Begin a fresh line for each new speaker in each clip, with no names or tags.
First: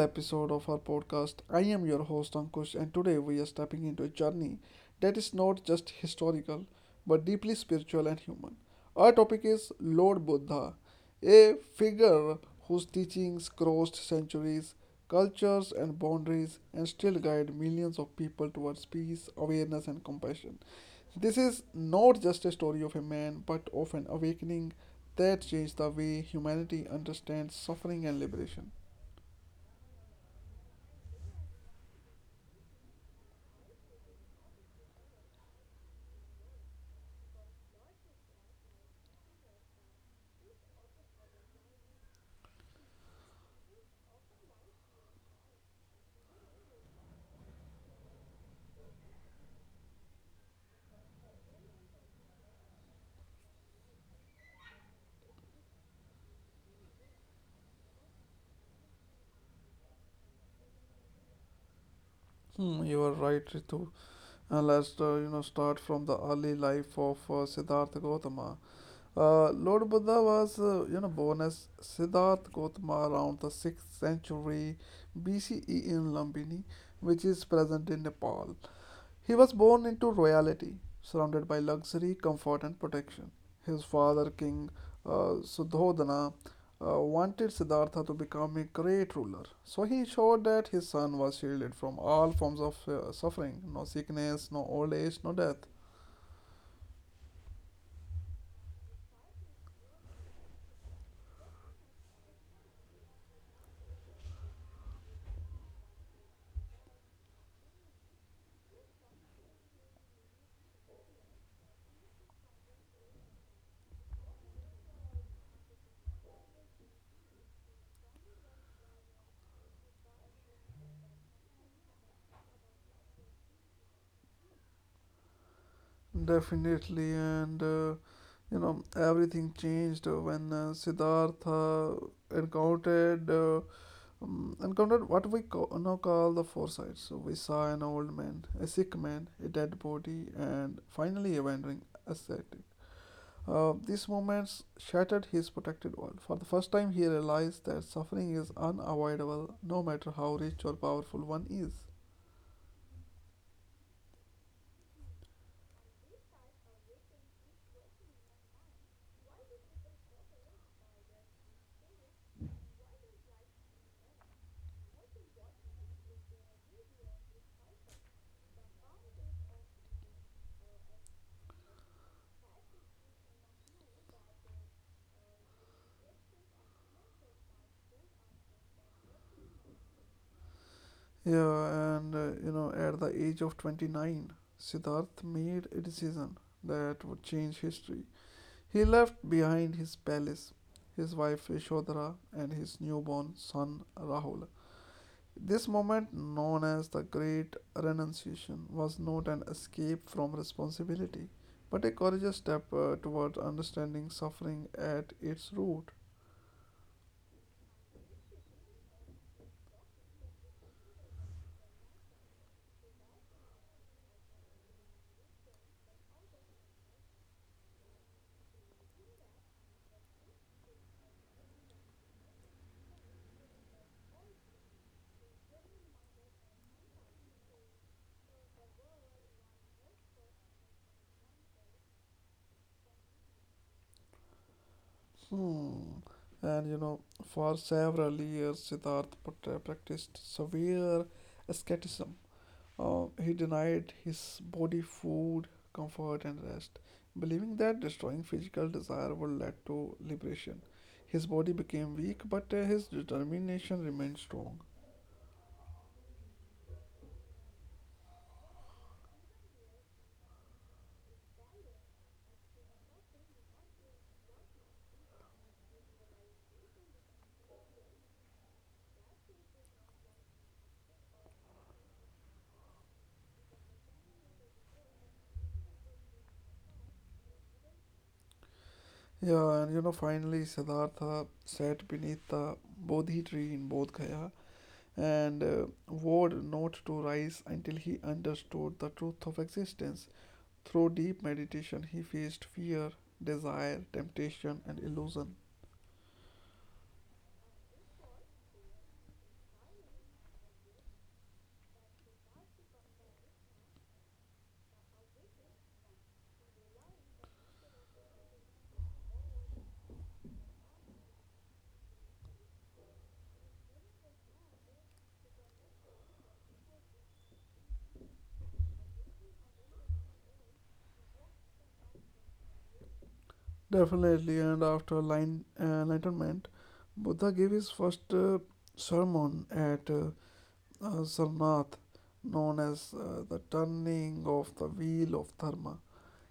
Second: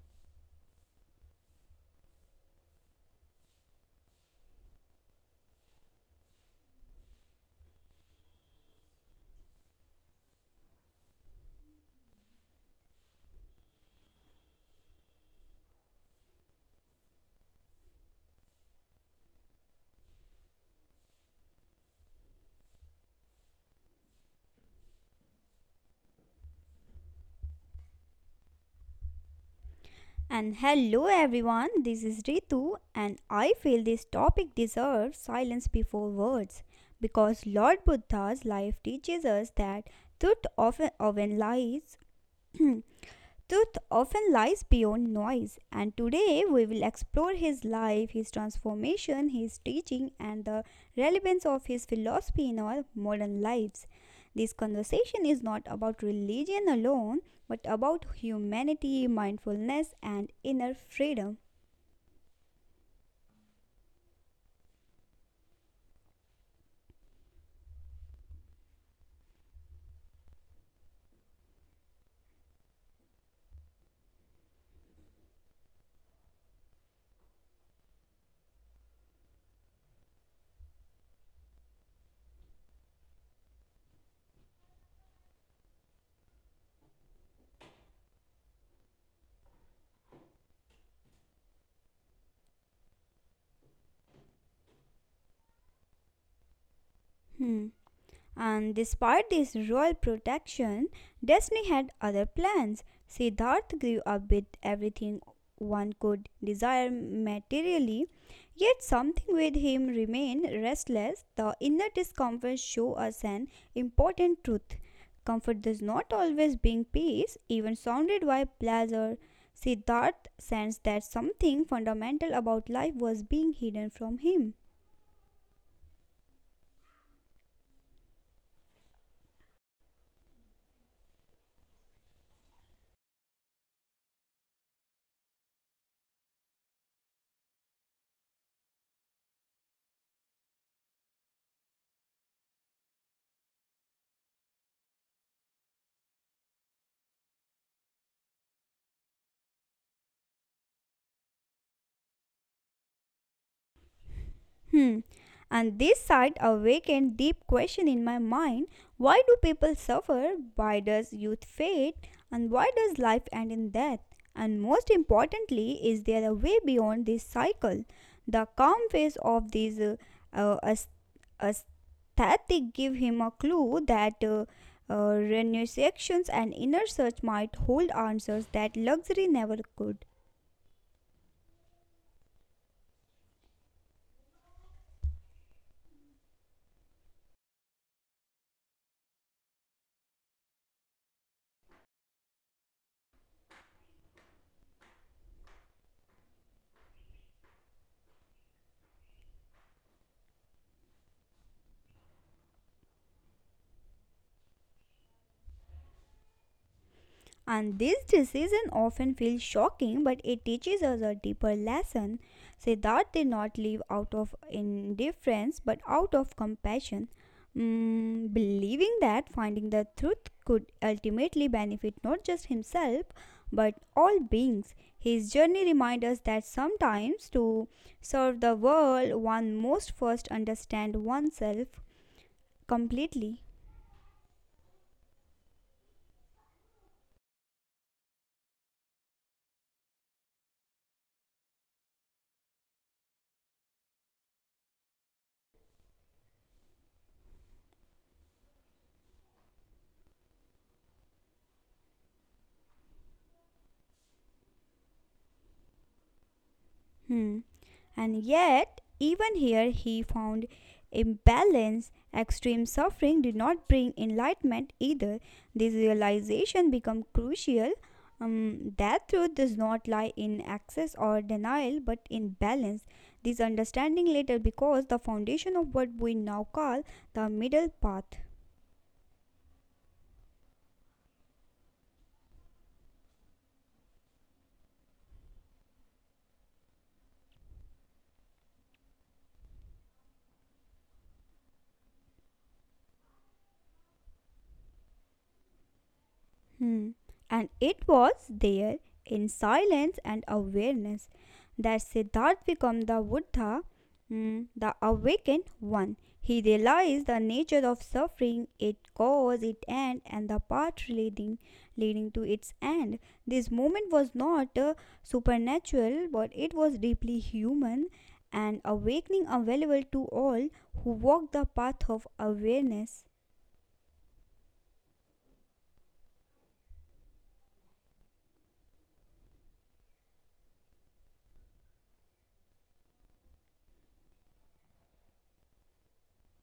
episode of our podcast. I am your host, Ankush, and today we are stepping into a journey that is not just historical but deeply spiritual and human. Our topic is Lord Buddha, a figure whose teachings crossed centuries, cultures, and boundaries and still guide millions of people towards peace, awareness, and compassion. This is not just a story of a man but of an awakening that changed the way humanity understands suffering and liberation.
And hello everyone, this is Ritu, and I feel this topic deserves silence before words because Lord Buddha's life teaches us that truth often lies. Truth often lies beyond noise, and today we will explore his life, his transformation, his teaching, and the relevance of his philosophy in our modern lives. This conversation is not about religion alone, but about humanity, mindfulness, and inner freedom.
Hmm, you are right, Ritu. And let's start from the early life of Siddhartha Gautama. Lord Buddha was born as Siddhartha Gautama around the sixth century BCE in Lumbini, which is present in Nepal. He was born into royalty, surrounded by luxury, comfort, and protection. His father, King Sudhodana, wanted Siddhartha to become a great ruler, so he ensured that his son was shielded from all forms of suffering: no sickness, no old age, no death.
Hmm. And despite this royal protection, destiny had other plans. Siddharth grew up with everything one could desire materially, yet something with him remained restless. The inner discomfort show us an important truth. Comfort does not always bring peace, even surrounded by pleasure. Siddharth sensed that something fundamental about life was being hidden from him.
Definitely. And everything changed when Siddhartha encountered. Uh, encountered what we now call the four sides. So we saw an old man, a sick man, a dead body, and finally a wandering ascetic. These moments shattered his protected world. For the first time, he realized that suffering is unavoidable, no matter how rich or powerful one is.
Hmm. And this sight awakened deep question in my mind. Why do people suffer? Why does youth fade? And why does life end in death? And most importantly, is there a way beyond this cycle? The calm face of these uh, as- aesthetic give him a clue that renunciations and inner search might hold answers that luxury never could.
Yeah, and at the age of 29, Siddharth made a decision that would change history. He left behind his palace, his wife Yashodhara, and his newborn son Rahul. This moment, known as the Great Renunciation, was not an escape from responsibility, but a courageous step toward understanding suffering at its root.
And this decision often feels shocking, but it teaches us a deeper lesson. Siddharth did not live out of indifference but out of compassion, believing that finding the truth could ultimately benefit not just himself but all beings. His journey reminds us that sometimes to serve the world, one must first understand oneself completely.
Hmm. And for several years, Siddhartha practiced severe asceticism. He denied his body food, comfort, and rest, believing that destroying physical desire would lead to liberation. His body became weak, but his determination remained strong.
Hmm. And yet, even here, he found imbalance. Extreme suffering did not bring enlightenment either. This realization became crucial that truth does not lie in excess or denial but in balance. This understanding later becomes the foundation of what we now call the middle path.
Yeah, and finally, Siddhartha sat beneath the Bodhi tree in Bodh Gaya and vowed not to rise until he understood the truth of existence. Through deep meditation, he faced fear, desire, temptation, and illusion.
Hmm. And it was there, in silence and awareness, that Siddharth became the Buddha, hmm, the awakened one. He realized the nature of suffering, its cause, its end, and the path leading to its end. This moment was not supernatural, but it was deeply human, and awakening available to all who walk the path of awareness.
Definitely, and after enlightenment, Buddha gave his first sermon at Sarnath, known as the turning of the wheel of Dharma.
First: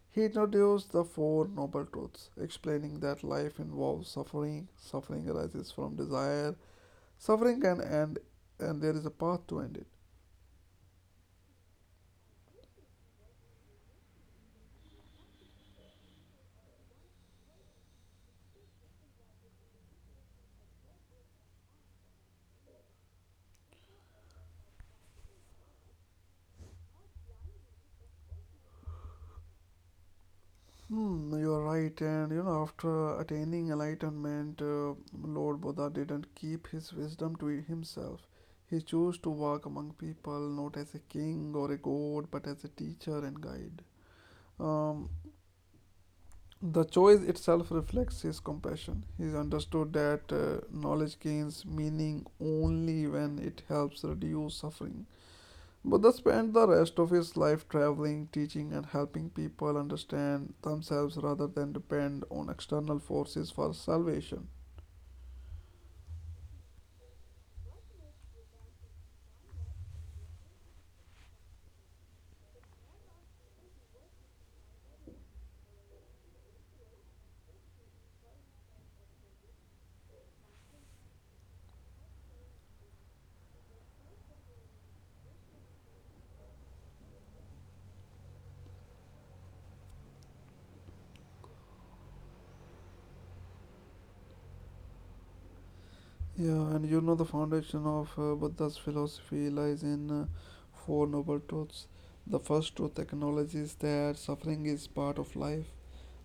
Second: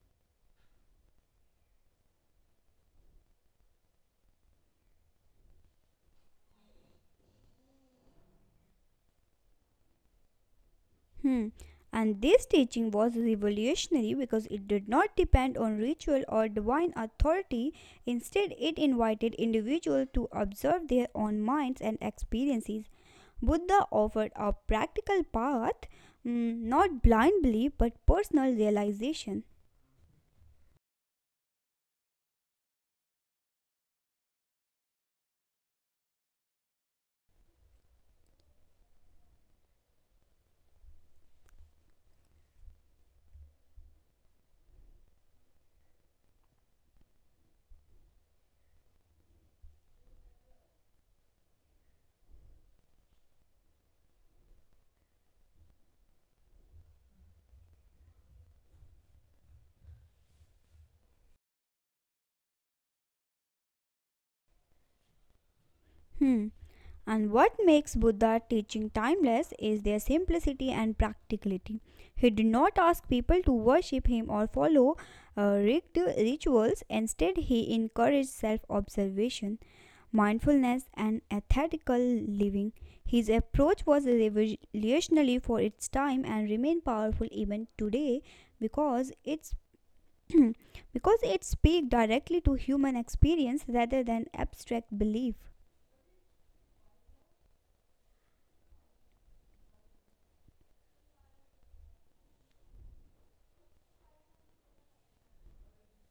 He introduced the Four Noble Truths, explaining that life involves suffering, suffering arises from desire, suffering can end, and there is a path to end it.
Hmm. And this teaching was revolutionary because it did not depend on ritual or divine authority. Instead, it invited individuals to observe their own minds and experiences. Buddha offered a practical path, not blind belief but personal realization.
Hmm, you're right. And after attaining enlightenment, Lord Buddha didn't keep his wisdom to himself. He chose to walk among people not as a king or a god, but as a teacher and guide. Um, the choice itself reflects his compassion. He's understood that knowledge gains meaning only when it helps reduce suffering. Buddha spent the rest of his life traveling, teaching, and helping people understand themselves rather than depend on external forces for salvation.
Hmm. And what makes Buddha's teaching timeless is their simplicity and practicality. He did not ask people to worship him or follow uh, rituals. Instead, he encouraged self observation, mindfulness, and ethical living. His approach was revolutionary for its time and remains powerful even today because it's because it speaks directly to human experience rather than abstract belief.
Yeah, and the foundation of Buddha's philosophy lies in four noble truths. The first truth acknowledges that suffering is part of life.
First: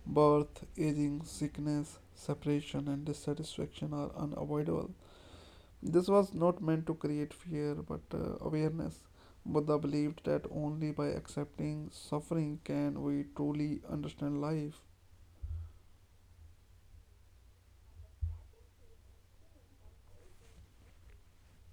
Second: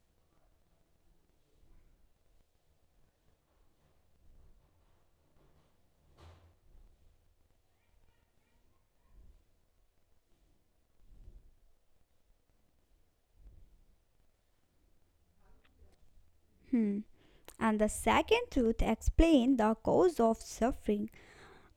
Birth, aging, sickness, separation, and dissatisfaction are unavoidable. This was not meant to create fear but awareness. Buddha believed that only by accepting suffering can we truly understand life.
Hmm. And the second truth explains the cause of suffering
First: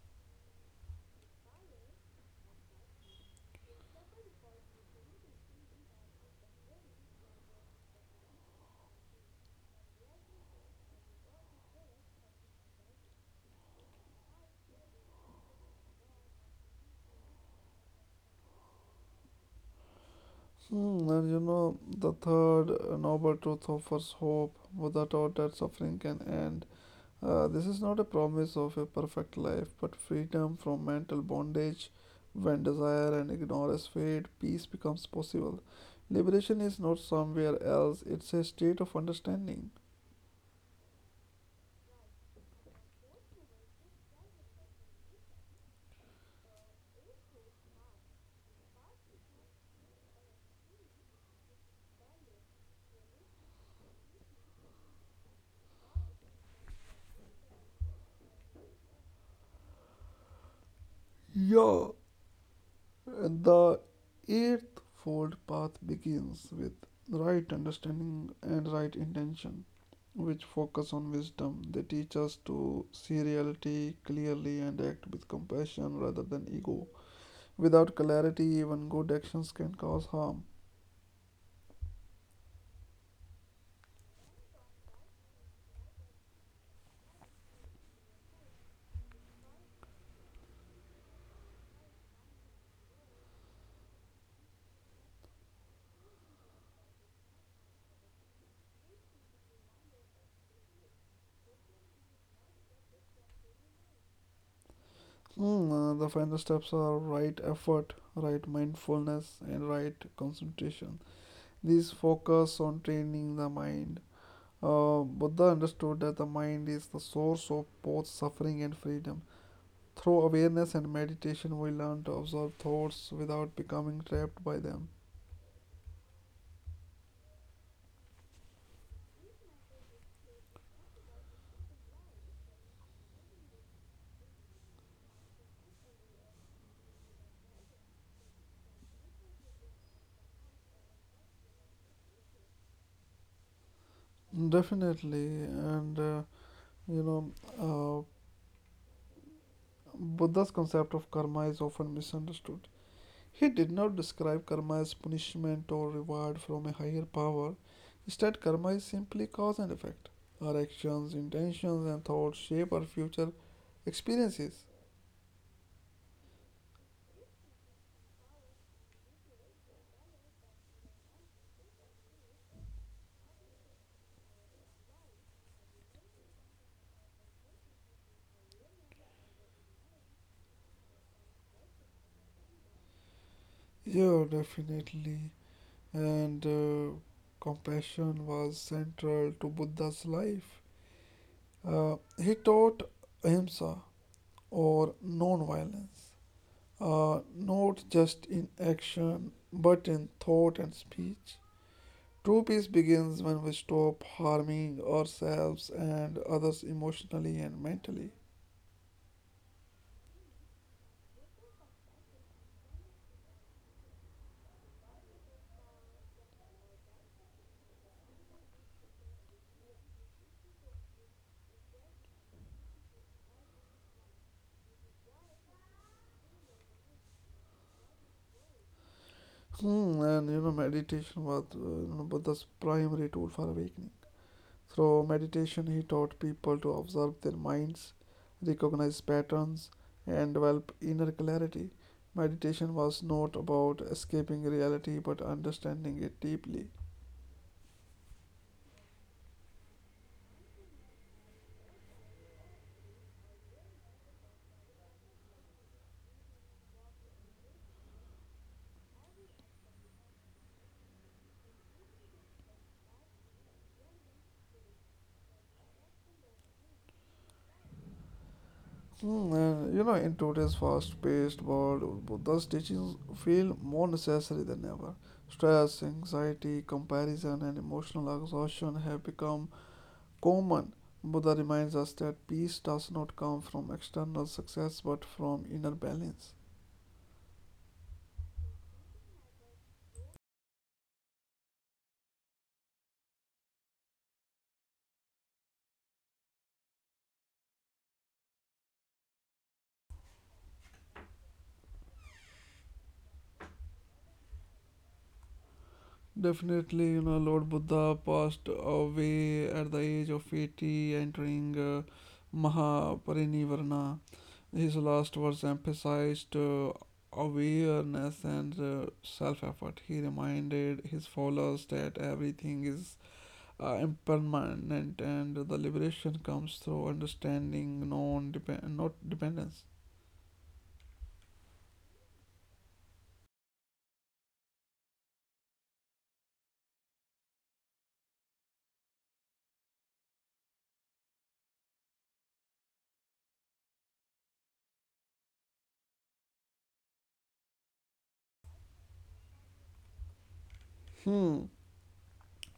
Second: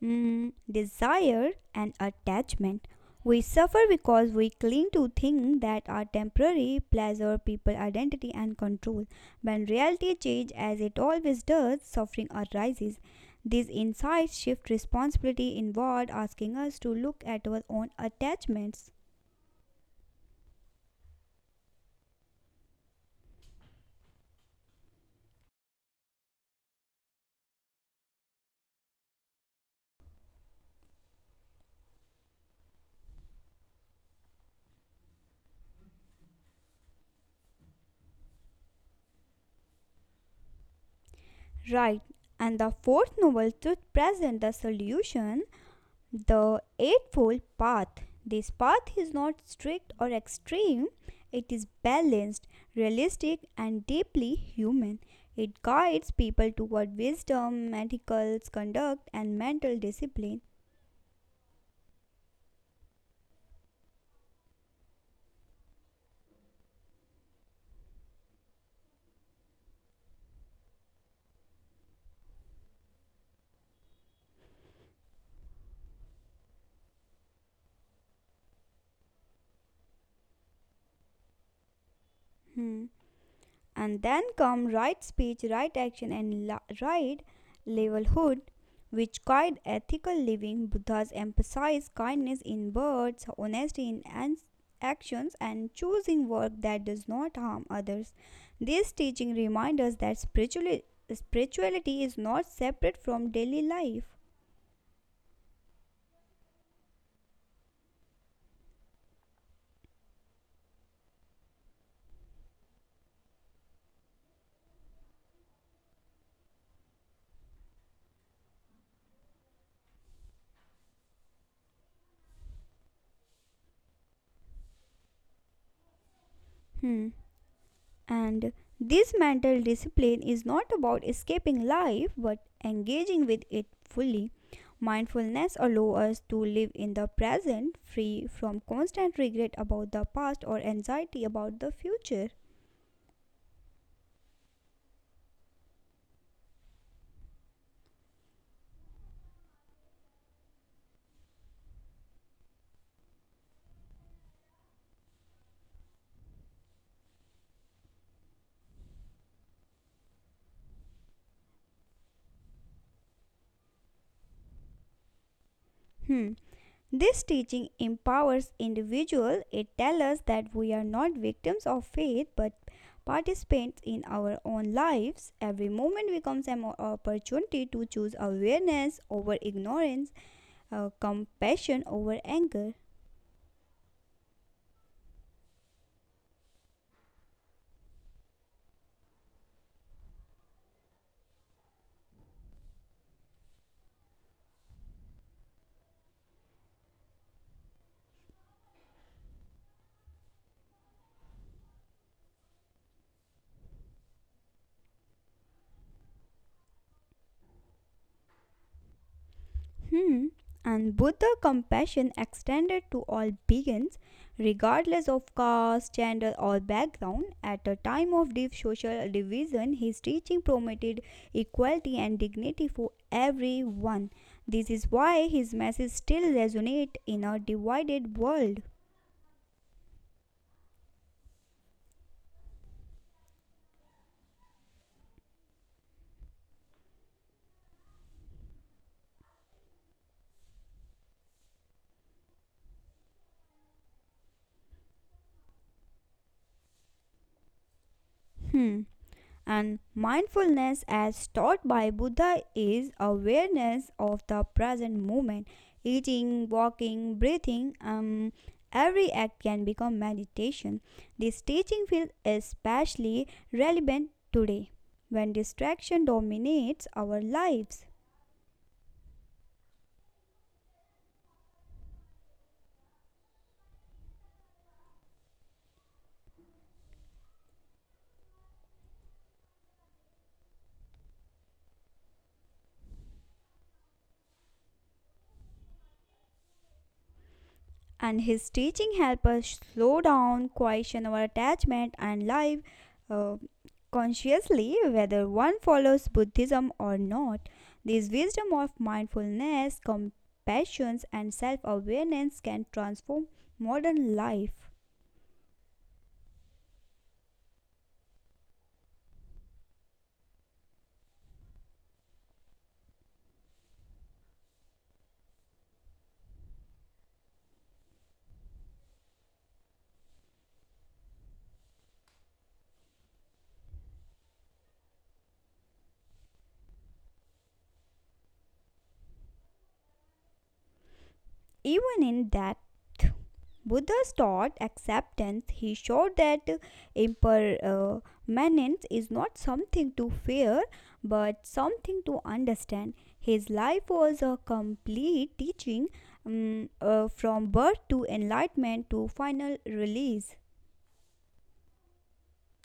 desire and attachment. We suffer because we cling to things that are temporary, pleasure, people, identity, and control. When reality changes, as it always does, suffering arises. These insights shift responsibility inward, asking us to look at our own attachments.
Hmm, and the third noble truth offers hope. Buddha taught that suffering can end. This is not a promise of a perfect life but freedom from mental bondage. When desire and ignorance fade, peace becomes possible. Liberation is not somewhere else, it's a state of understanding.
Right, and the fourth novel truth presents the solution, the Eightfold Path. This path is not strict or extreme, it is balanced, realistic, and deeply human. It guides people toward wisdom, ethical conduct, and mental discipline.
Yeah. The eightfold path begins with right understanding and right intention, which focus on wisdom. They teach us to see reality clearly and act with compassion rather than ego. Without clarity, even good actions can cause harm.
Hmm. And then come right speech, right action, and right livelihood, which guide ethical living. Buddhas emphasize kindness in words, honesty in actions, and choosing work that does not harm others. This teaching reminds us that spirituality is not separate from daily life.
Hmm. Uh, the final steps are right effort, right mindfulness, and right concentration. These focus on training the mind. Buddha understood that the mind is the source of both suffering and freedom. Through awareness and meditation, we learn to observe thoughts without becoming trapped by them.
Hmm. And this mental discipline is not about escaping life but engaging with it fully. Mindfulness allows us to live in the present, free from constant regret about the past or anxiety about the future.
Definitely, and you know, uh, Buddha's concept of karma is often misunderstood. He did not describe karma as punishment or reward from a higher power. Instead, karma is simply cause and effect. Our actions, intentions, and thoughts shape our future experiences.
Hmm. This teaching empowers individuals. It tells us that we are not victims of fate but participants in our own lives. Every moment becomes an opportunity to choose awareness over ignorance, compassion over anger.
Yeah, definitely. And compassion was central to Buddha's life. Uh, he taught ahimsa or non-violence, not just in action but in thought and speech. True peace begins when we stop harming ourselves and others emotionally and mentally.
Hmm. And Buddha compassion extended to all beings, regardless of caste, gender, or background. At a time of deep social division, his teaching promoted equality and dignity for everyone. This is why his message still resonates in a divided world.
Hmm, and meditation was Buddha's primary tool for awakening. Through meditation, he taught people to observe their minds, recognize patterns, and develop inner clarity. Meditation was not about escaping reality but understanding it deeply.
Hmm. And mindfulness, as taught by Buddha, is awareness of the present moment. Eating, walking, breathing, every act can become meditation. This teaching feels especially relevant today when distraction dominates our lives.
Hmm, and in today's fast paced world, Buddha's teachings feel more necessary than ever. Stress, anxiety, comparison, and emotional exhaustion have become common. Buddha reminds us that peace does not come from external success but from inner balance.
And his teaching help us slow down, question our attachment, and live uh, consciously whether one follows Buddhism or not. This wisdom of mindfulness, compassion, and self awareness can transform modern life.
Definitely. Lord Buddha passed away at the age of 80, entering Mahaparinivarna. His last words emphasized awareness and self effort. He reminded his followers that everything is impermanent and the liberation comes through understanding, non not dependence.
Even in that Buddha's taught acceptance. He showed that impermanence is not something to fear but something to understand. His life was a complete teaching, from birth to enlightenment to final release.
Hmm.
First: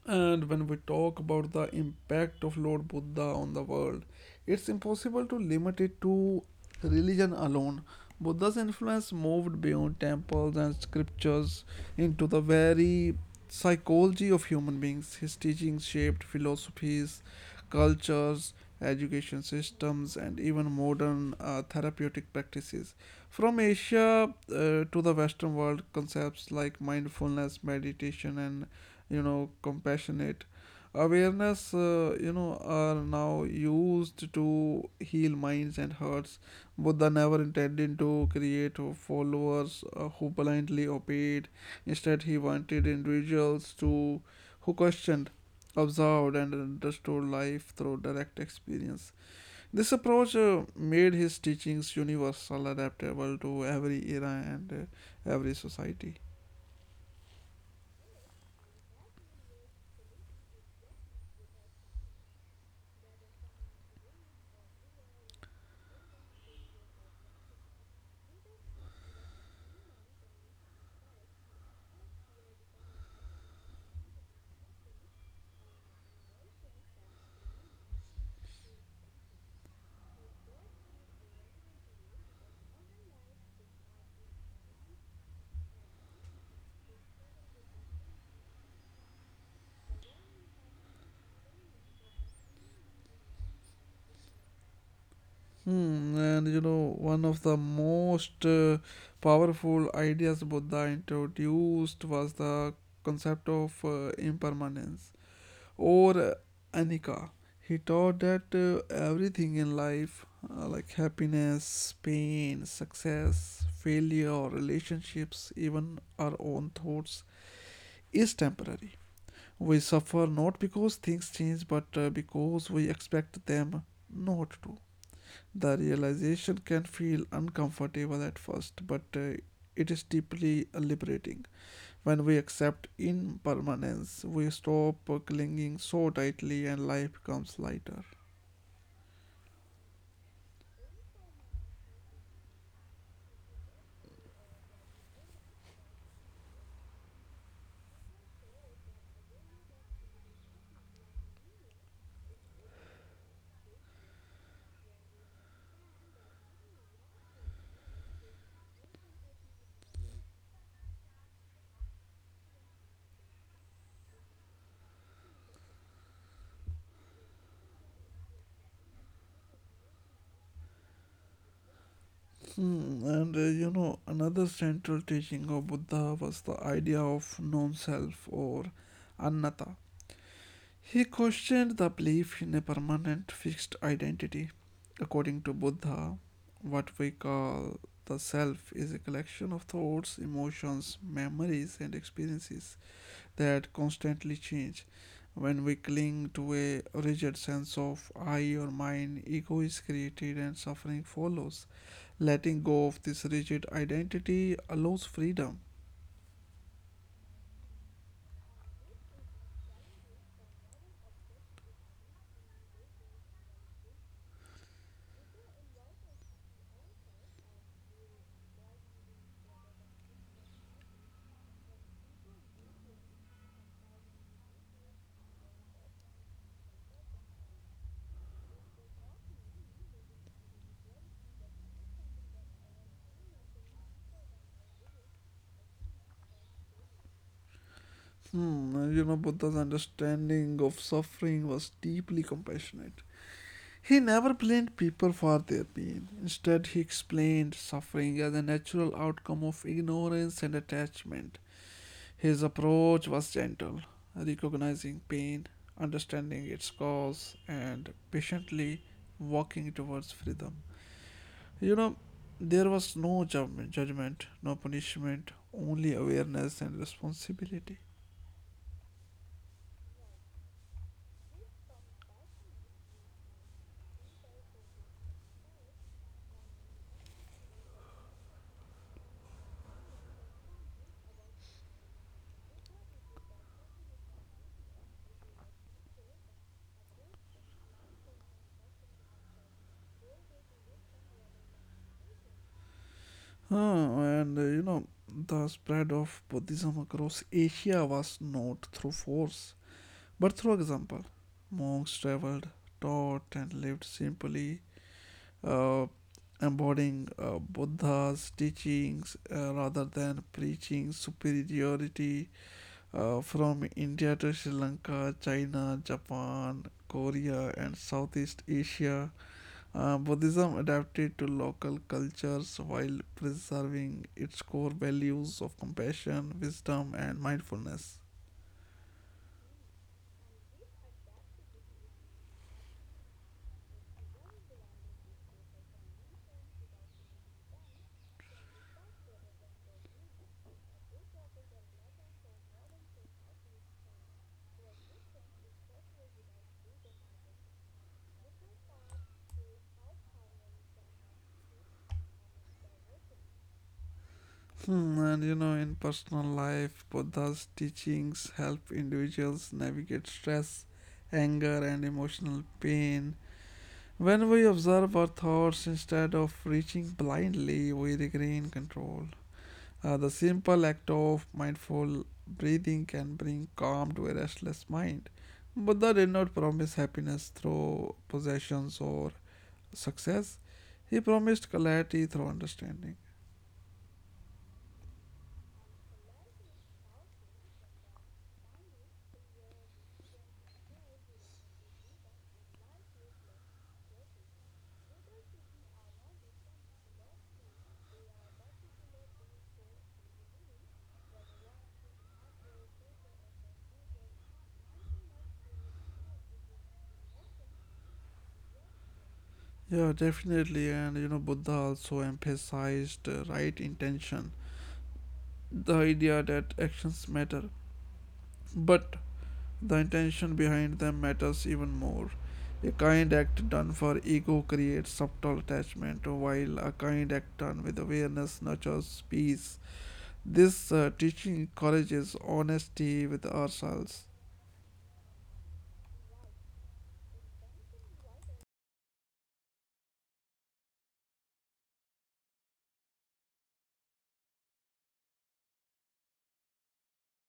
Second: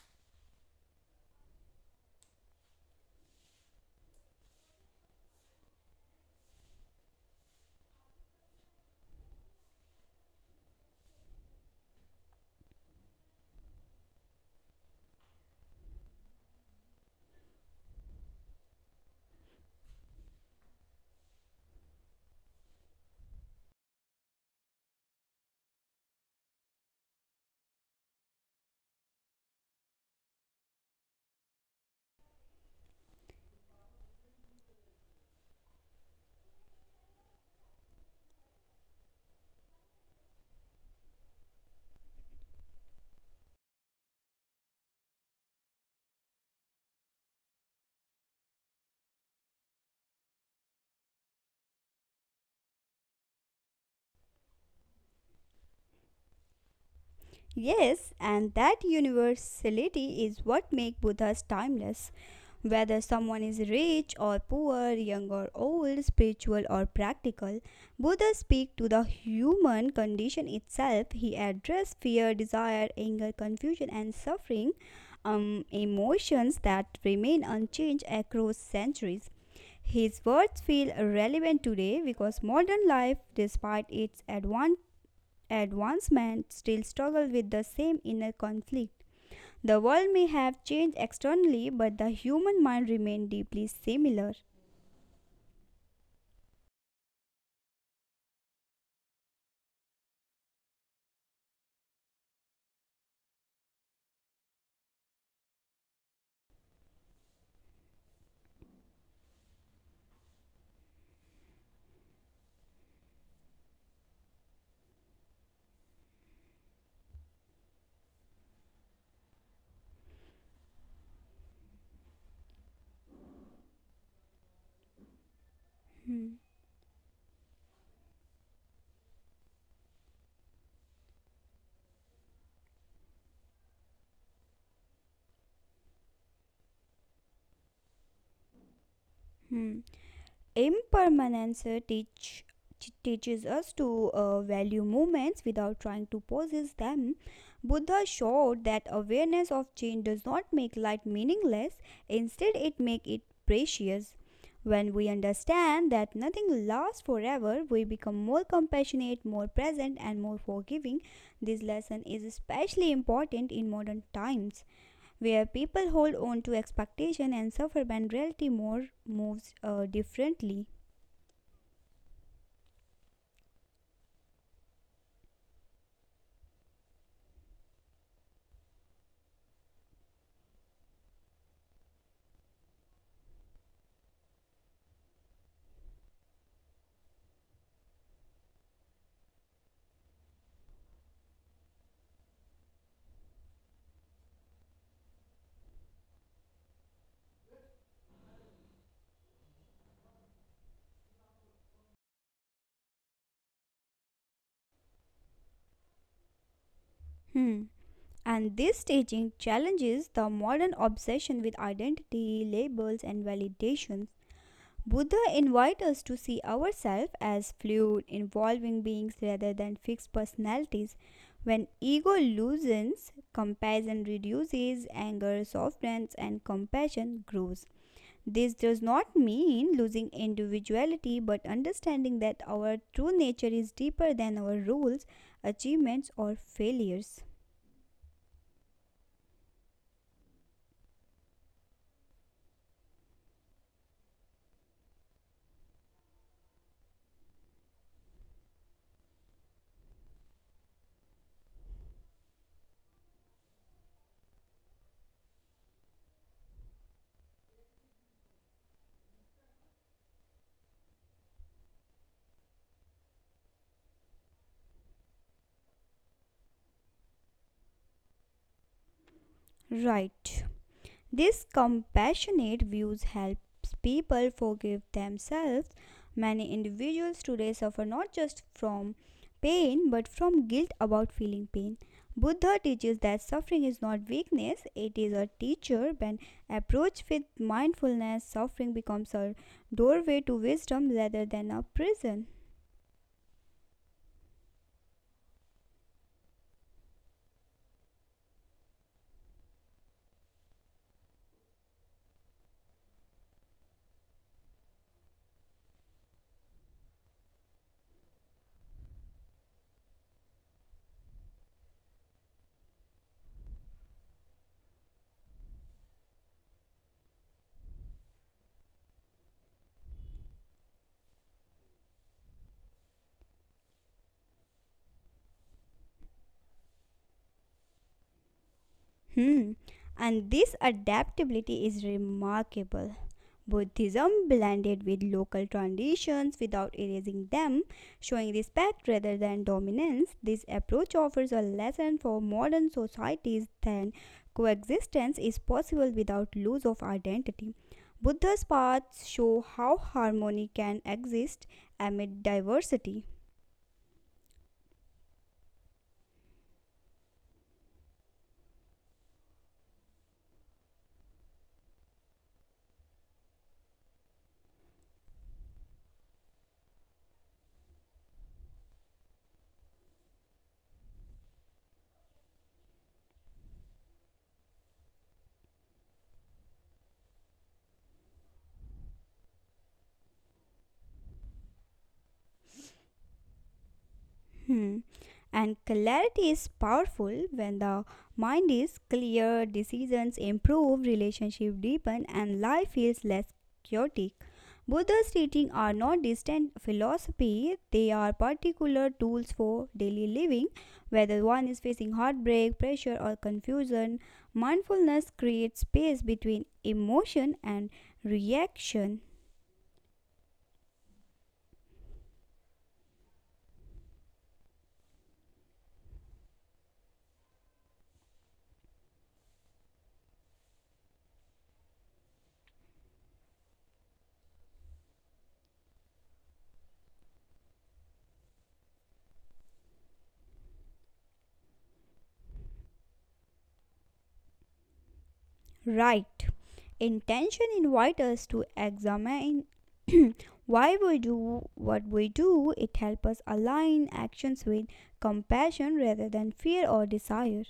And when we talk about the impact of Lord Buddha on the world, it's impossible to limit it to religion alone. Buddha's influence moved beyond temples and scriptures into the very psychology of human beings. His teachings shaped philosophies, cultures, education systems, and even modern therapeutic practices. From Asia to the Western world, concepts like mindfulness, meditation, and compassionate awareness are now used to heal minds and hearts. Buddha never intended to create followers who blindly obeyed. Instead, he wanted individuals to who questioned, observed, and understood life through direct experience. This approach made his teachings universal, adaptable to every era and every society.
Yes, and that universality is what makes Buddhas timeless. Whether someone is rich or poor, young or old, spiritual or practical, Buddha speaks to the human condition itself. He addressed fear, desire, anger, confusion, and suffering, emotions that remain unchanged across centuries. His words feel relevant today because modern life, despite its advancement still struggle with the same inner conflict. The world may have changed externally, but the human mind remains deeply similar.
Hmm, and one of the most powerful ideas Buddha introduced was the concept of impermanence or anicca. He taught that everything in life, like happiness, pain, success, failure, relationships, even our own thoughts, is temporary. We suffer not because things change, but because we expect them not to. The
Hmm.
realization can feel uncomfortable at first, but it is deeply liberating. When we accept impermanence, we stop clinging so tightly and life becomes lighter.
Hmm. Impermanence teaches us to value moments without trying to possess them. Buddha showed that awareness of change does not make life meaningless, instead it makes it precious. When we understand that nothing lasts forever, we become more compassionate, more present and more forgiving. This lesson is especially important in modern times where people hold on to expectation and suffer when reality more moves differently.
Hmm, and another central teaching of Buddha was the idea of non self or anatta. He questioned the belief in a permanent fixed identity. According to Buddha, what we call the self is a collection of thoughts, emotions, memories, and experiences that constantly change. When we cling to a rigid sense of I or mine, ego is created and suffering follows. Letting go of this rigid identity allows freedom.
Hmm. And this staging challenges the modern obsession with identity, labels, and validations. Buddha invites us to see ourselves as fluid, evolving beings rather than fixed personalities. When ego loosens, comparison reduces, anger softens, and compassion grows. This does not mean losing individuality, but understanding that our true nature is deeper than our roles, achievements, or failures.
Hmm, Buddha's understanding of suffering was deeply compassionate. He never blamed people for their pain. Instead, he explained suffering as a natural outcome of ignorance and attachment. His approach was gentle, recognizing pain, understanding its cause, and patiently walking towards freedom. You know, there was no judgment, no punishment, only awareness and responsibility.
Right. This compassionate views helps people forgive themselves. Many individuals today suffer not just from pain but from guilt about feeling pain. Buddha teaches that suffering is not weakness, it is a teacher. When approached with mindfulness, suffering becomes a doorway to wisdom rather than a prison.
Huh, and the spread of Buddhism across Asia was not through force but through example. Monks traveled, taught, and lived simply, uh, embodying Buddha's teachings rather than preaching superiority. From India to Sri Lanka, China, Japan, Korea, and Southeast Asia, Buddhism adapted to local cultures while preserving its core values of compassion, wisdom, and mindfulness.
Hmm. And this adaptability is remarkable. Buddhism blended with local traditions without erasing them, showing respect rather than dominance. This approach offers a lesson for modern societies that coexistence is possible without loss of identity. Buddha's paths show how harmony can exist amid diversity.
Hmm, and in personal life, Buddha's teachings help individuals navigate stress, anger, and emotional pain. When we observe our thoughts instead of reaching blindly, we regain control. The simple act of mindful breathing can bring calm to a restless mind. Buddha did not promise happiness through possessions or success, he promised clarity through understanding.
Hmm. And clarity is powerful when the mind is clear, decisions improve, relationships deepen, and life feels less chaotic. Buddha's teachings are not distant philosophy, they are particular tools for daily living. Whether one is facing heartbreak, pressure, or confusion, mindfulness creates space between emotion and reaction.
Yeah, definitely. And Buddha also emphasized right intention, the idea that actions matter, but the intention behind them matters even more. A kind act done for ego creates subtle attachment, while a kind act done with awareness nurtures peace. This teaching encourages honesty with ourselves.
Right. Intention invites us to examine why we do what we do. It helps us align actions with compassion rather than fear or desire.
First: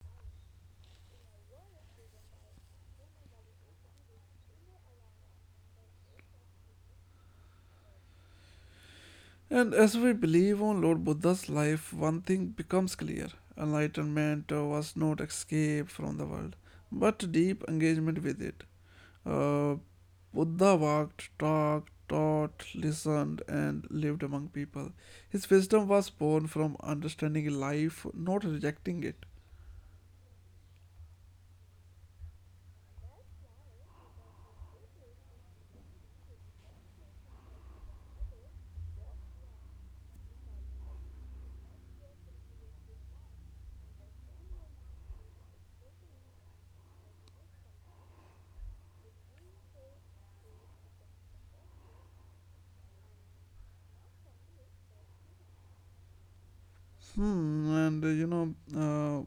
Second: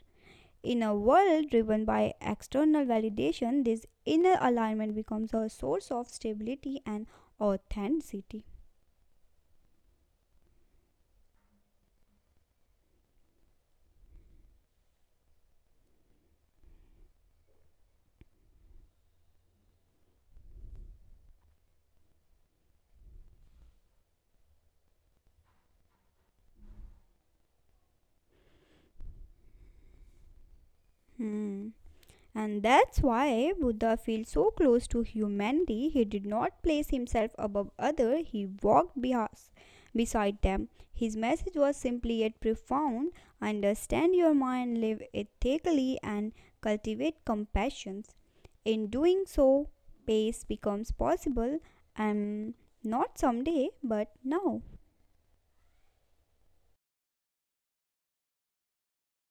In a world driven by external validation, this inner alignment becomes a source of stability and authenticity.
And as we believe on Lord Buddha's life, one thing becomes clear: enlightenment was not escape from the world, but deep engagement with it. Uh, Buddha walked, talked, taught, listened, and lived among people. His wisdom was born from understanding life, not rejecting it.
Hmm. And that's why Buddha feels so close to humanity. He did not place himself above others. He walked beside them. His message was simply yet profound. Understand your mind, live ethically and cultivate compassion. In doing so, peace becomes possible and not someday but now.
Hmm, and uh, you know, uh,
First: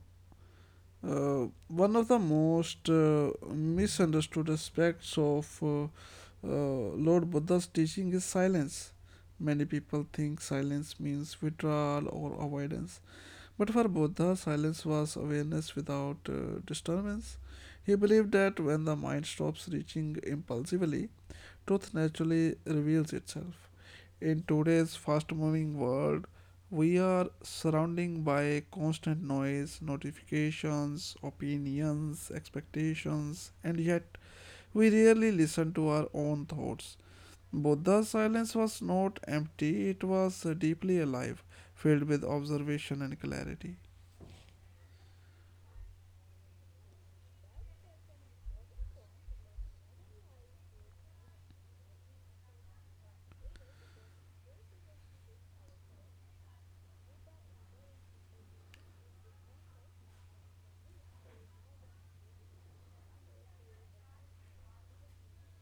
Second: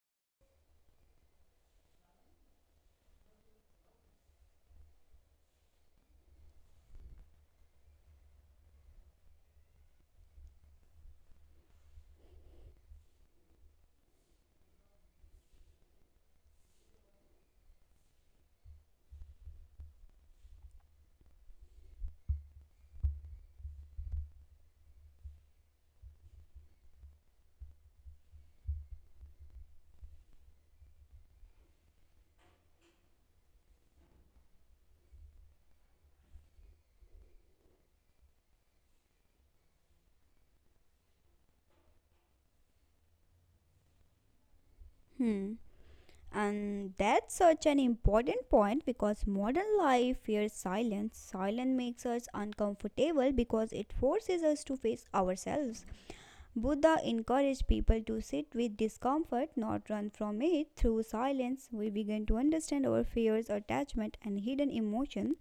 Uh, one of the most misunderstood aspects of Lord Buddha's teaching is silence. Many people think silence means withdrawal or avoidance, but for Buddha, silence was awareness without disturbance. He believed that when the mind stops reaching impulsively, truth naturally reveals itself. In today's fast moving world, we are surrounded by constant noise, notifications, opinions, expectations, and yet we rarely listen to our own thoughts. Buddha's silence was not empty, it was deeply alive, filled with observation and clarity.
Hmm. And that's such an important point because modern life fears silence. Silence makes us uncomfortable because it forces us to face ourselves. Buddha encouraged people to sit with discomfort, not run from it. Through silence, we begin to understand our fears, attachment, and hidden emotion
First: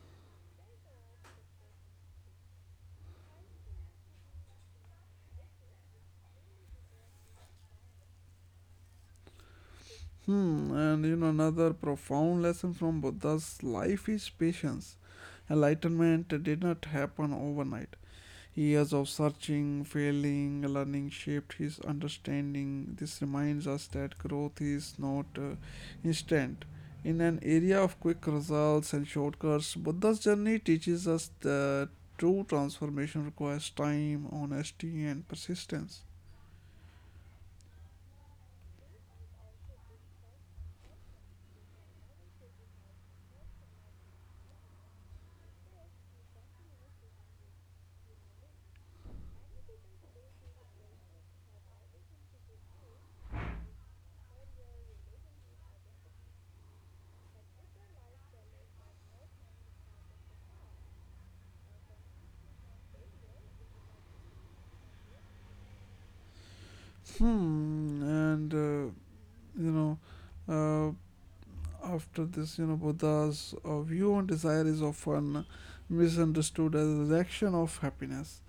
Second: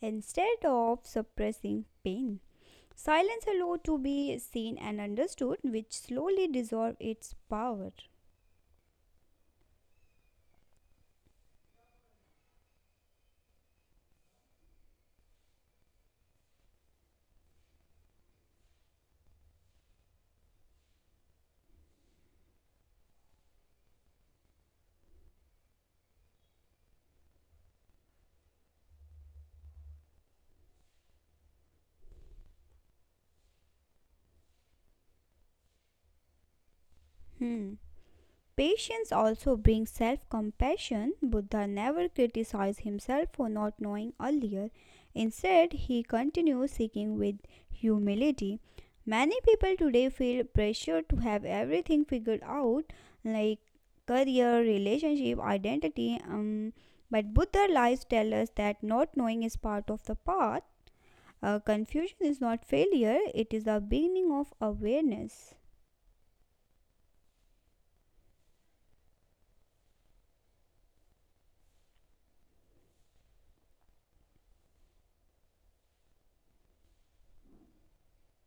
instead of suppressing pain. Silence allows to be seen and understood, which slowly dissolve its power.
Hmm, and you know, another profound lesson from Buddha's life is patience. Enlightenment did not happen overnight. Years of searching, failing, learning shaped his understanding. This reminds us that growth is not instant. In an area of quick results and shortcuts, Buddha's journey teaches us that true transformation requires time, honesty, and persistence.
Hmm. Patience also brings self compassion. Buddha never criticized himself for not knowing earlier. Instead, he continues seeking with humility. Many people today feel pressure to have everything figured out, like career, relationship, identity. But Buddha lives tell us that not knowing is part of the path. Confusion is not failure, it is the beginning of awareness.
Hmm, and you know, uh, After this, you know, Buddha's view on desire is often misunderstood as a rejection of happiness.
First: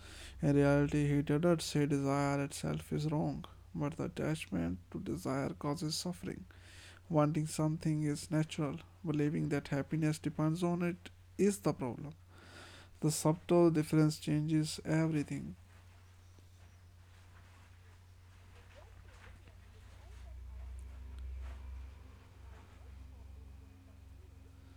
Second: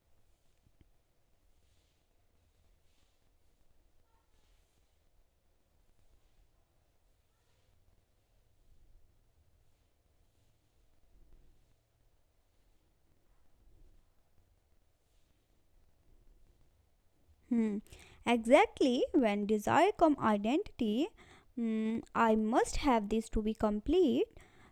In reality, he did not say desire itself is wrong, but the attachment to desire causes suffering. Wanting something is natural, believing that happiness depends on it is the problem. The subtle difference changes everything.
Hmm. Exactly, when desire come identity, hmm, I must have this to be complete.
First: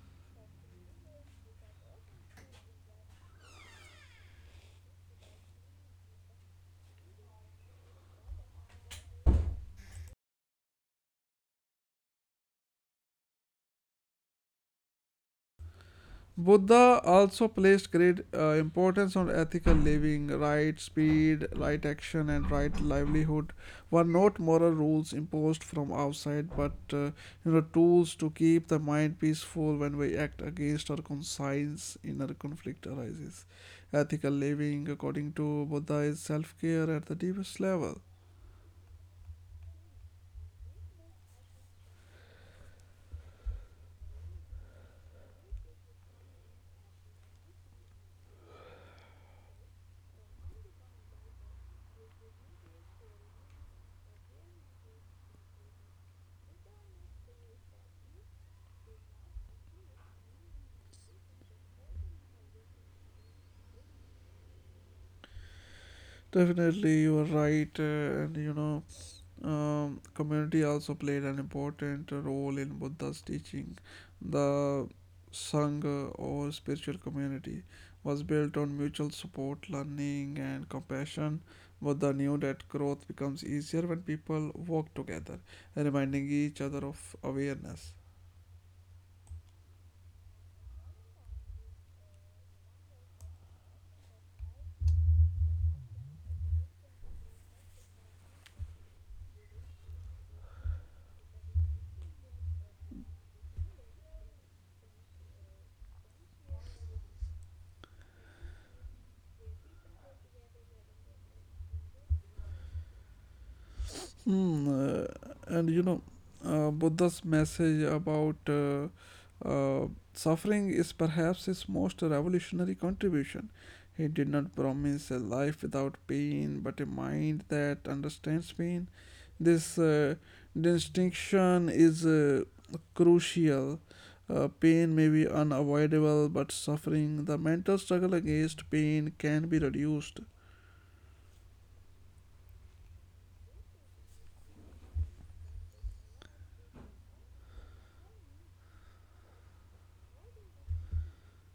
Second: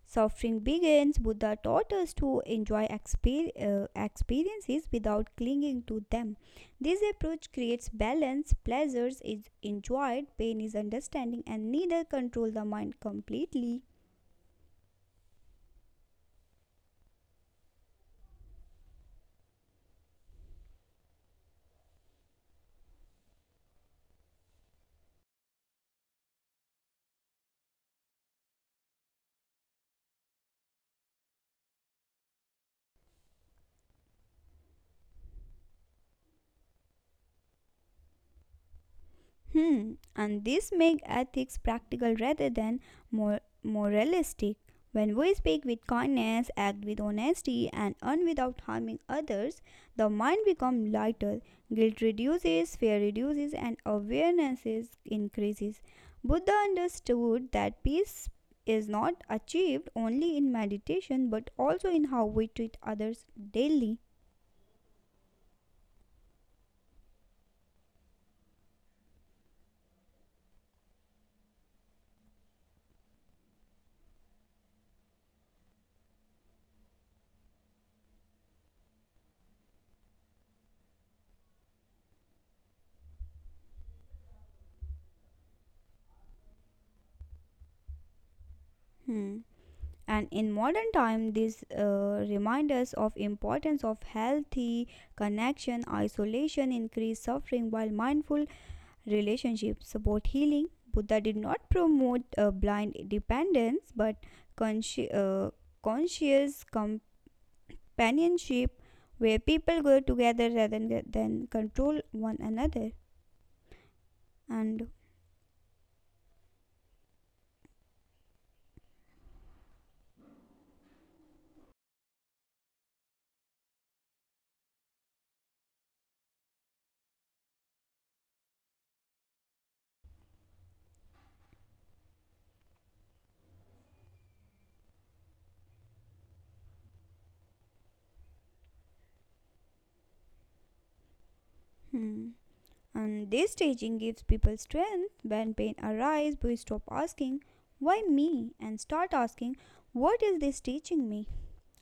Suffering begins. Buddha taught us to enjoy experiences without clinging to them. This approach creates balance. Pleasures is enjoyed, pain is understanding, and neither control the mind completely.
Buddha also placed great importance on ethical living. Right speed, right action, and right livelihood were not moral rules imposed from outside, but tools to keep the mind peaceful. When we act against our conscience, inner conflict arises. Ethical living, according to Buddha, is self-care at the deepest level.
Hmm. And this makes ethics practical rather than more moralistic. When we speak with kindness, act with honesty, and earn without harming others, the mind becomes lighter. Guilt reduces, fear reduces, and awareness increases. Buddha understood that peace is not achieved only in meditation but also in how we treat others daily.
Definitely, you are right. And you know Community also played an important role in Buddha's teaching. The Sangha, or spiritual community, was built on mutual support, learning, and compassion. Buddha knew that growth becomes easier when people work together, reminding each other of awareness.
Hmm. And in modern time these reminders of importance of healthy connection isolation increase suffering while mindful relationships support healing. Buddha did not promote blind dependence but consci- uh, conscious companionship where people go together rather than control one another.
Hmm,
And
uh, and you know, Buddha's message about suffering is perhaps his most revolutionary contribution. He did not promise a life without pain, but a mind that understands pain. This distinction is crucial. Pain may be unavoidable, but suffering, the mental struggle against pain, can be reduced.
hmm. And this staging gives people strength when pain arises, we stop asking, why me? And start asking, what is this teaching me?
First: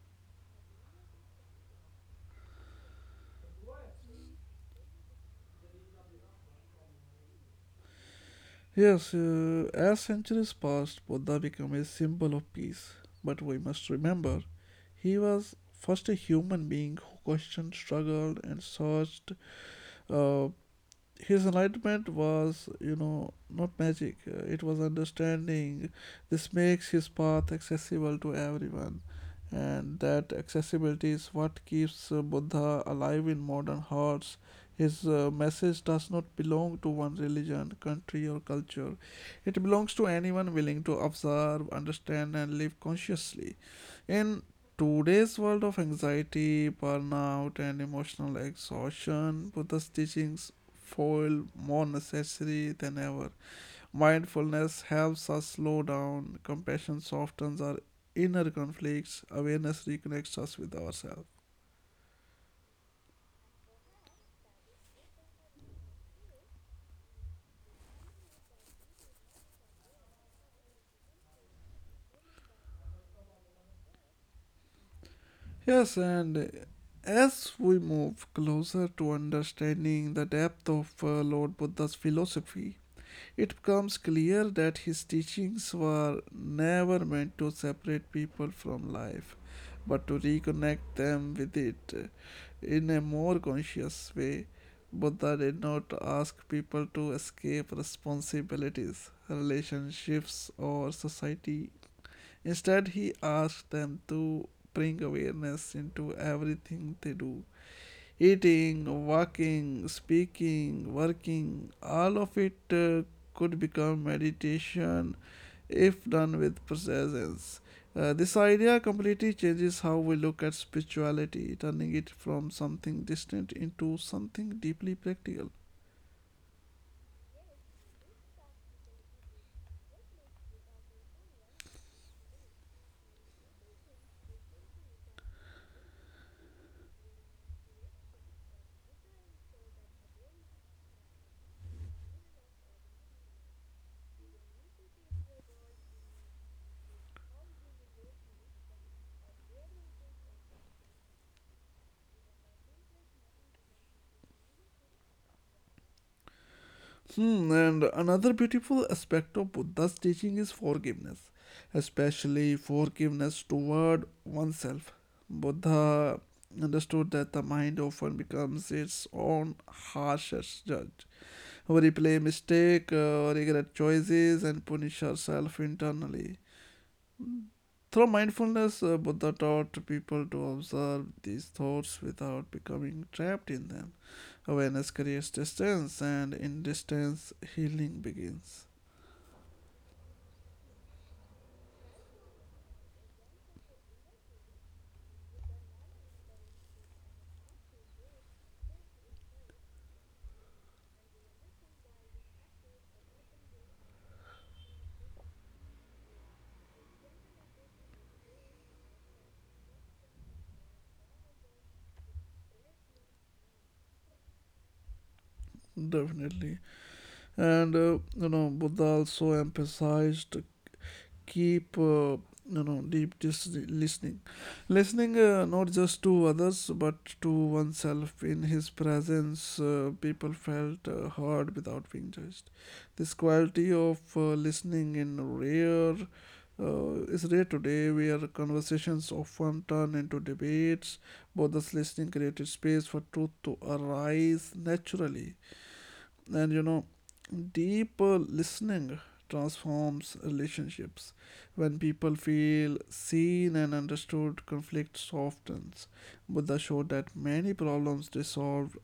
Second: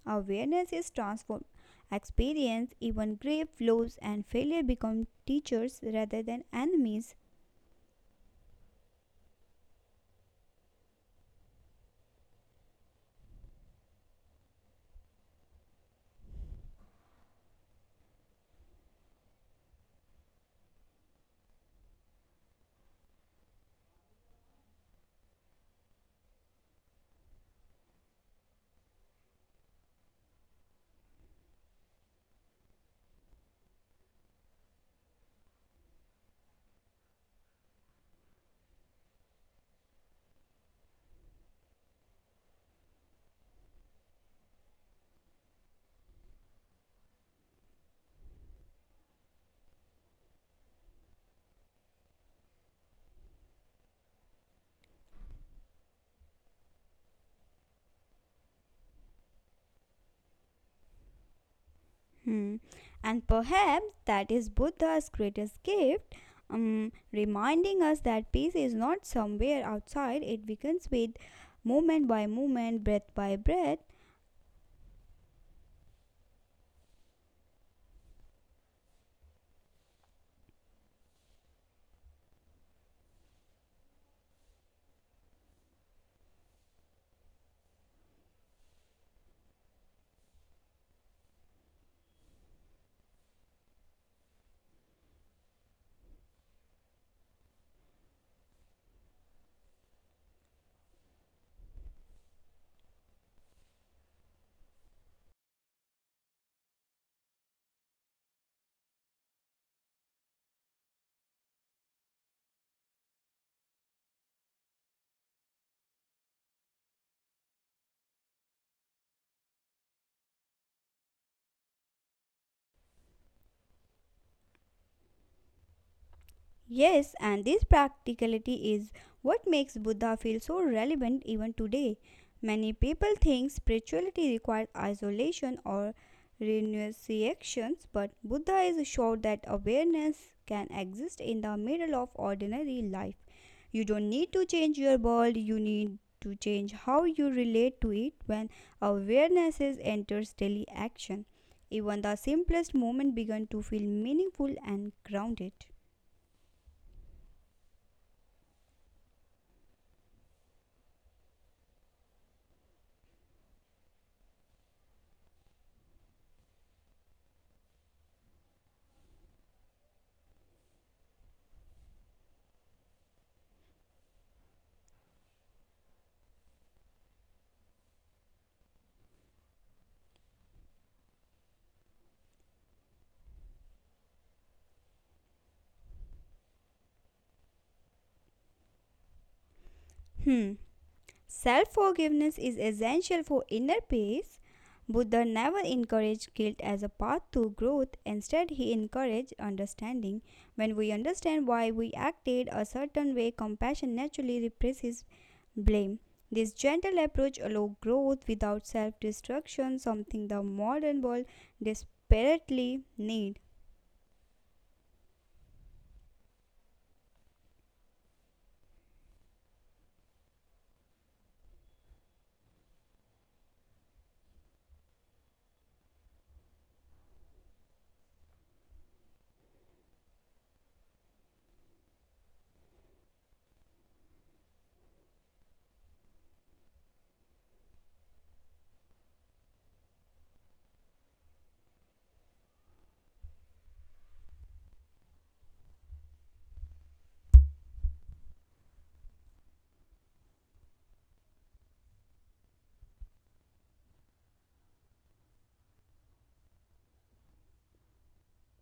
Awareness is transformed. Experience, even grief, loss, and failure become teachers rather than enemies.
Yes, as centuries passed, Buddha became a symbol of peace. But we must remember, he was first a human being who questioned, struggled, and searched. uh, his enlightenment was, you know, not magic. It was understanding. This makes his path accessible to everyone, and that accessibility is what keeps Buddha alive in modern hearts. His message does not belong to one religion, country, or culture. It belongs to anyone willing to observe, understand, and live consciously. In today's world of anxiety, burnout, and emotional exhaustion, Buddha's teachings foil more necessary than ever. Mindfulness helps us slow down, compassion softens our inner conflicts, awareness reconnects us with ourselves.
Hmm. And perhaps that is Buddha's greatest gift, reminding us that peace is not somewhere outside, it begins with moment by moment, breath by breath.
Yes, and as we move closer to understanding the depth of Lord Buddha's philosophy, it becomes clear that his teachings were never meant to separate people from life, but to reconnect them with it in a more conscious way. Buddha did not ask people to escape responsibilities, relationships, or society. Instead, he asked them to bring awareness into everything they do. Eating, walking, speaking, working, all of it could become meditation if done with presence. This idea completely changes how we look at spirituality, turning it from something distant into something deeply practical.
Yes, and this practicality is what makes Buddha feel so relevant even today. Many people think spirituality requires isolation or renunciations, but Buddha is sure that awareness can exist in the middle of ordinary life. You don't need to change your world, you need to change how you relate to it when awareness is enters daily action. Even the simplest moment begin to feel meaningful and grounded.
Hmm, and another beautiful aspect of Buddha's teaching is forgiveness, especially forgiveness toward oneself. Buddha understood that the mind often becomes its own harshest judge. We replay mistake, regret choices, and punish ourselves internally. Through mindfulness, Buddha taught people to observe these thoughts without becoming trapped in them. Awareness creates distance, and in distance, healing begins.
Hmm. Self forgiveness is essential for inner peace. Buddha never encouraged guilt as a path to growth, instead, he encouraged understanding. When we understand why we acted a certain way, compassion naturally replaces blame. This gentle approach allows growth without self destruction, something the modern world desperately needs.
Definitely. And you know, Buddha also emphasized keep you know deep listening, not just to others but to oneself. In his presence, people felt heard without being judged. This quality of listening in rare is rare today, where conversations often turn into debates, but this listening created space for truth to arise naturally. And you know, deep listening transforms relationships. When people feel seen and understood, conflict softens. Buddha showed that many problems dissolve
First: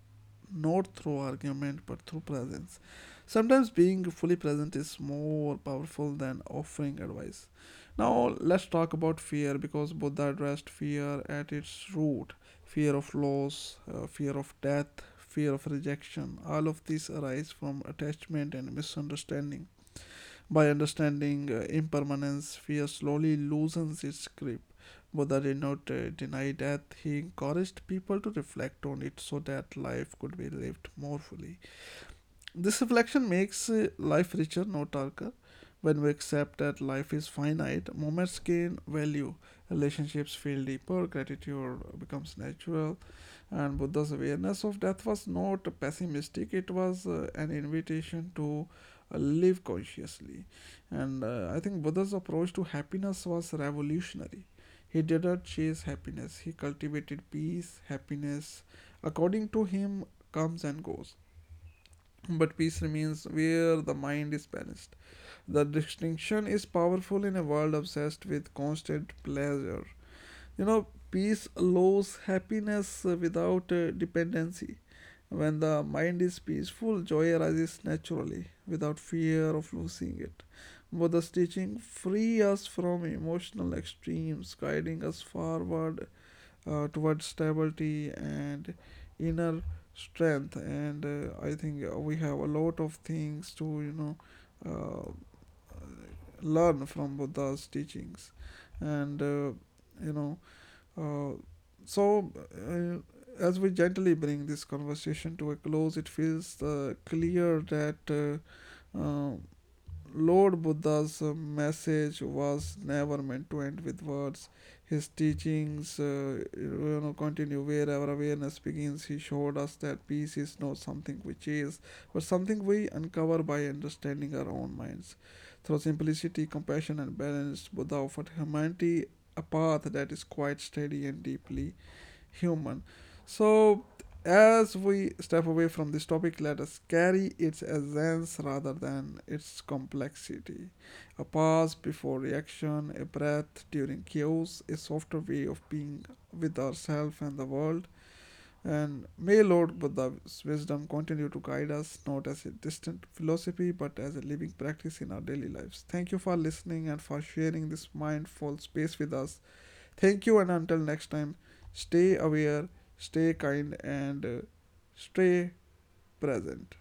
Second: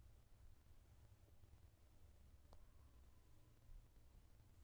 not through argument but through presence. Sometimes being fully present is more powerful than offering advice. Now, let's talk about fear, because Buddha addressed fear at its root: fear of loss, fear of death, fear of rejection. All of these arise from attachment and misunderstanding. By understanding impermanence, fear slowly loosens its grip. Buddha did not deny death, he encouraged people to reflect on it so that life could be lived more fully. This reflection makes life richer, not darker. When we accept that life is finite, moments gain value, relationships feel deeper, gratitude becomes natural, and Buddha's awareness of death was not pessimistic, it was an invitation to live consciously. And I think Buddha's approach to happiness was revolutionary. He did not chase happiness, he cultivated peace. Happiness, according to him, comes and goes. But peace remains where the mind is balanced. The distinction is powerful in a world obsessed with constant pleasure. You know, peace allows happiness without dependency. When the mind is peaceful, joy arises naturally without fear of losing it. Buddha's teaching free us from emotional extremes, guiding us forward towards stability and inner strength. And I think we have a lot of things to, you know, uh, learn from Buddha's teachings. And you know uh, so, uh, as we gently bring this conversation to a close, it feels clear that uh, uh, Lord Buddha's message was never meant to end with words. His teachings, you know, continue wherever awareness begins. He showed us that peace is not something we chase, but something we uncover by understanding our own minds. Through simplicity, compassion, and balance, Buddha offered humanity a path that is quite steady and deeply human. So, as we step away from this topic, let us carry its essence rather than its complexity. A pause before reaction, a breath during chaos, a softer way of being with ourselves and the world. And may Lord Buddha's wisdom continue to guide us, not as a distant philosophy, but as a living practice in our daily lives. Thank you for listening and for sharing this mindful space with us. Thank you, and until next time, stay aware, stay kind, and stay present.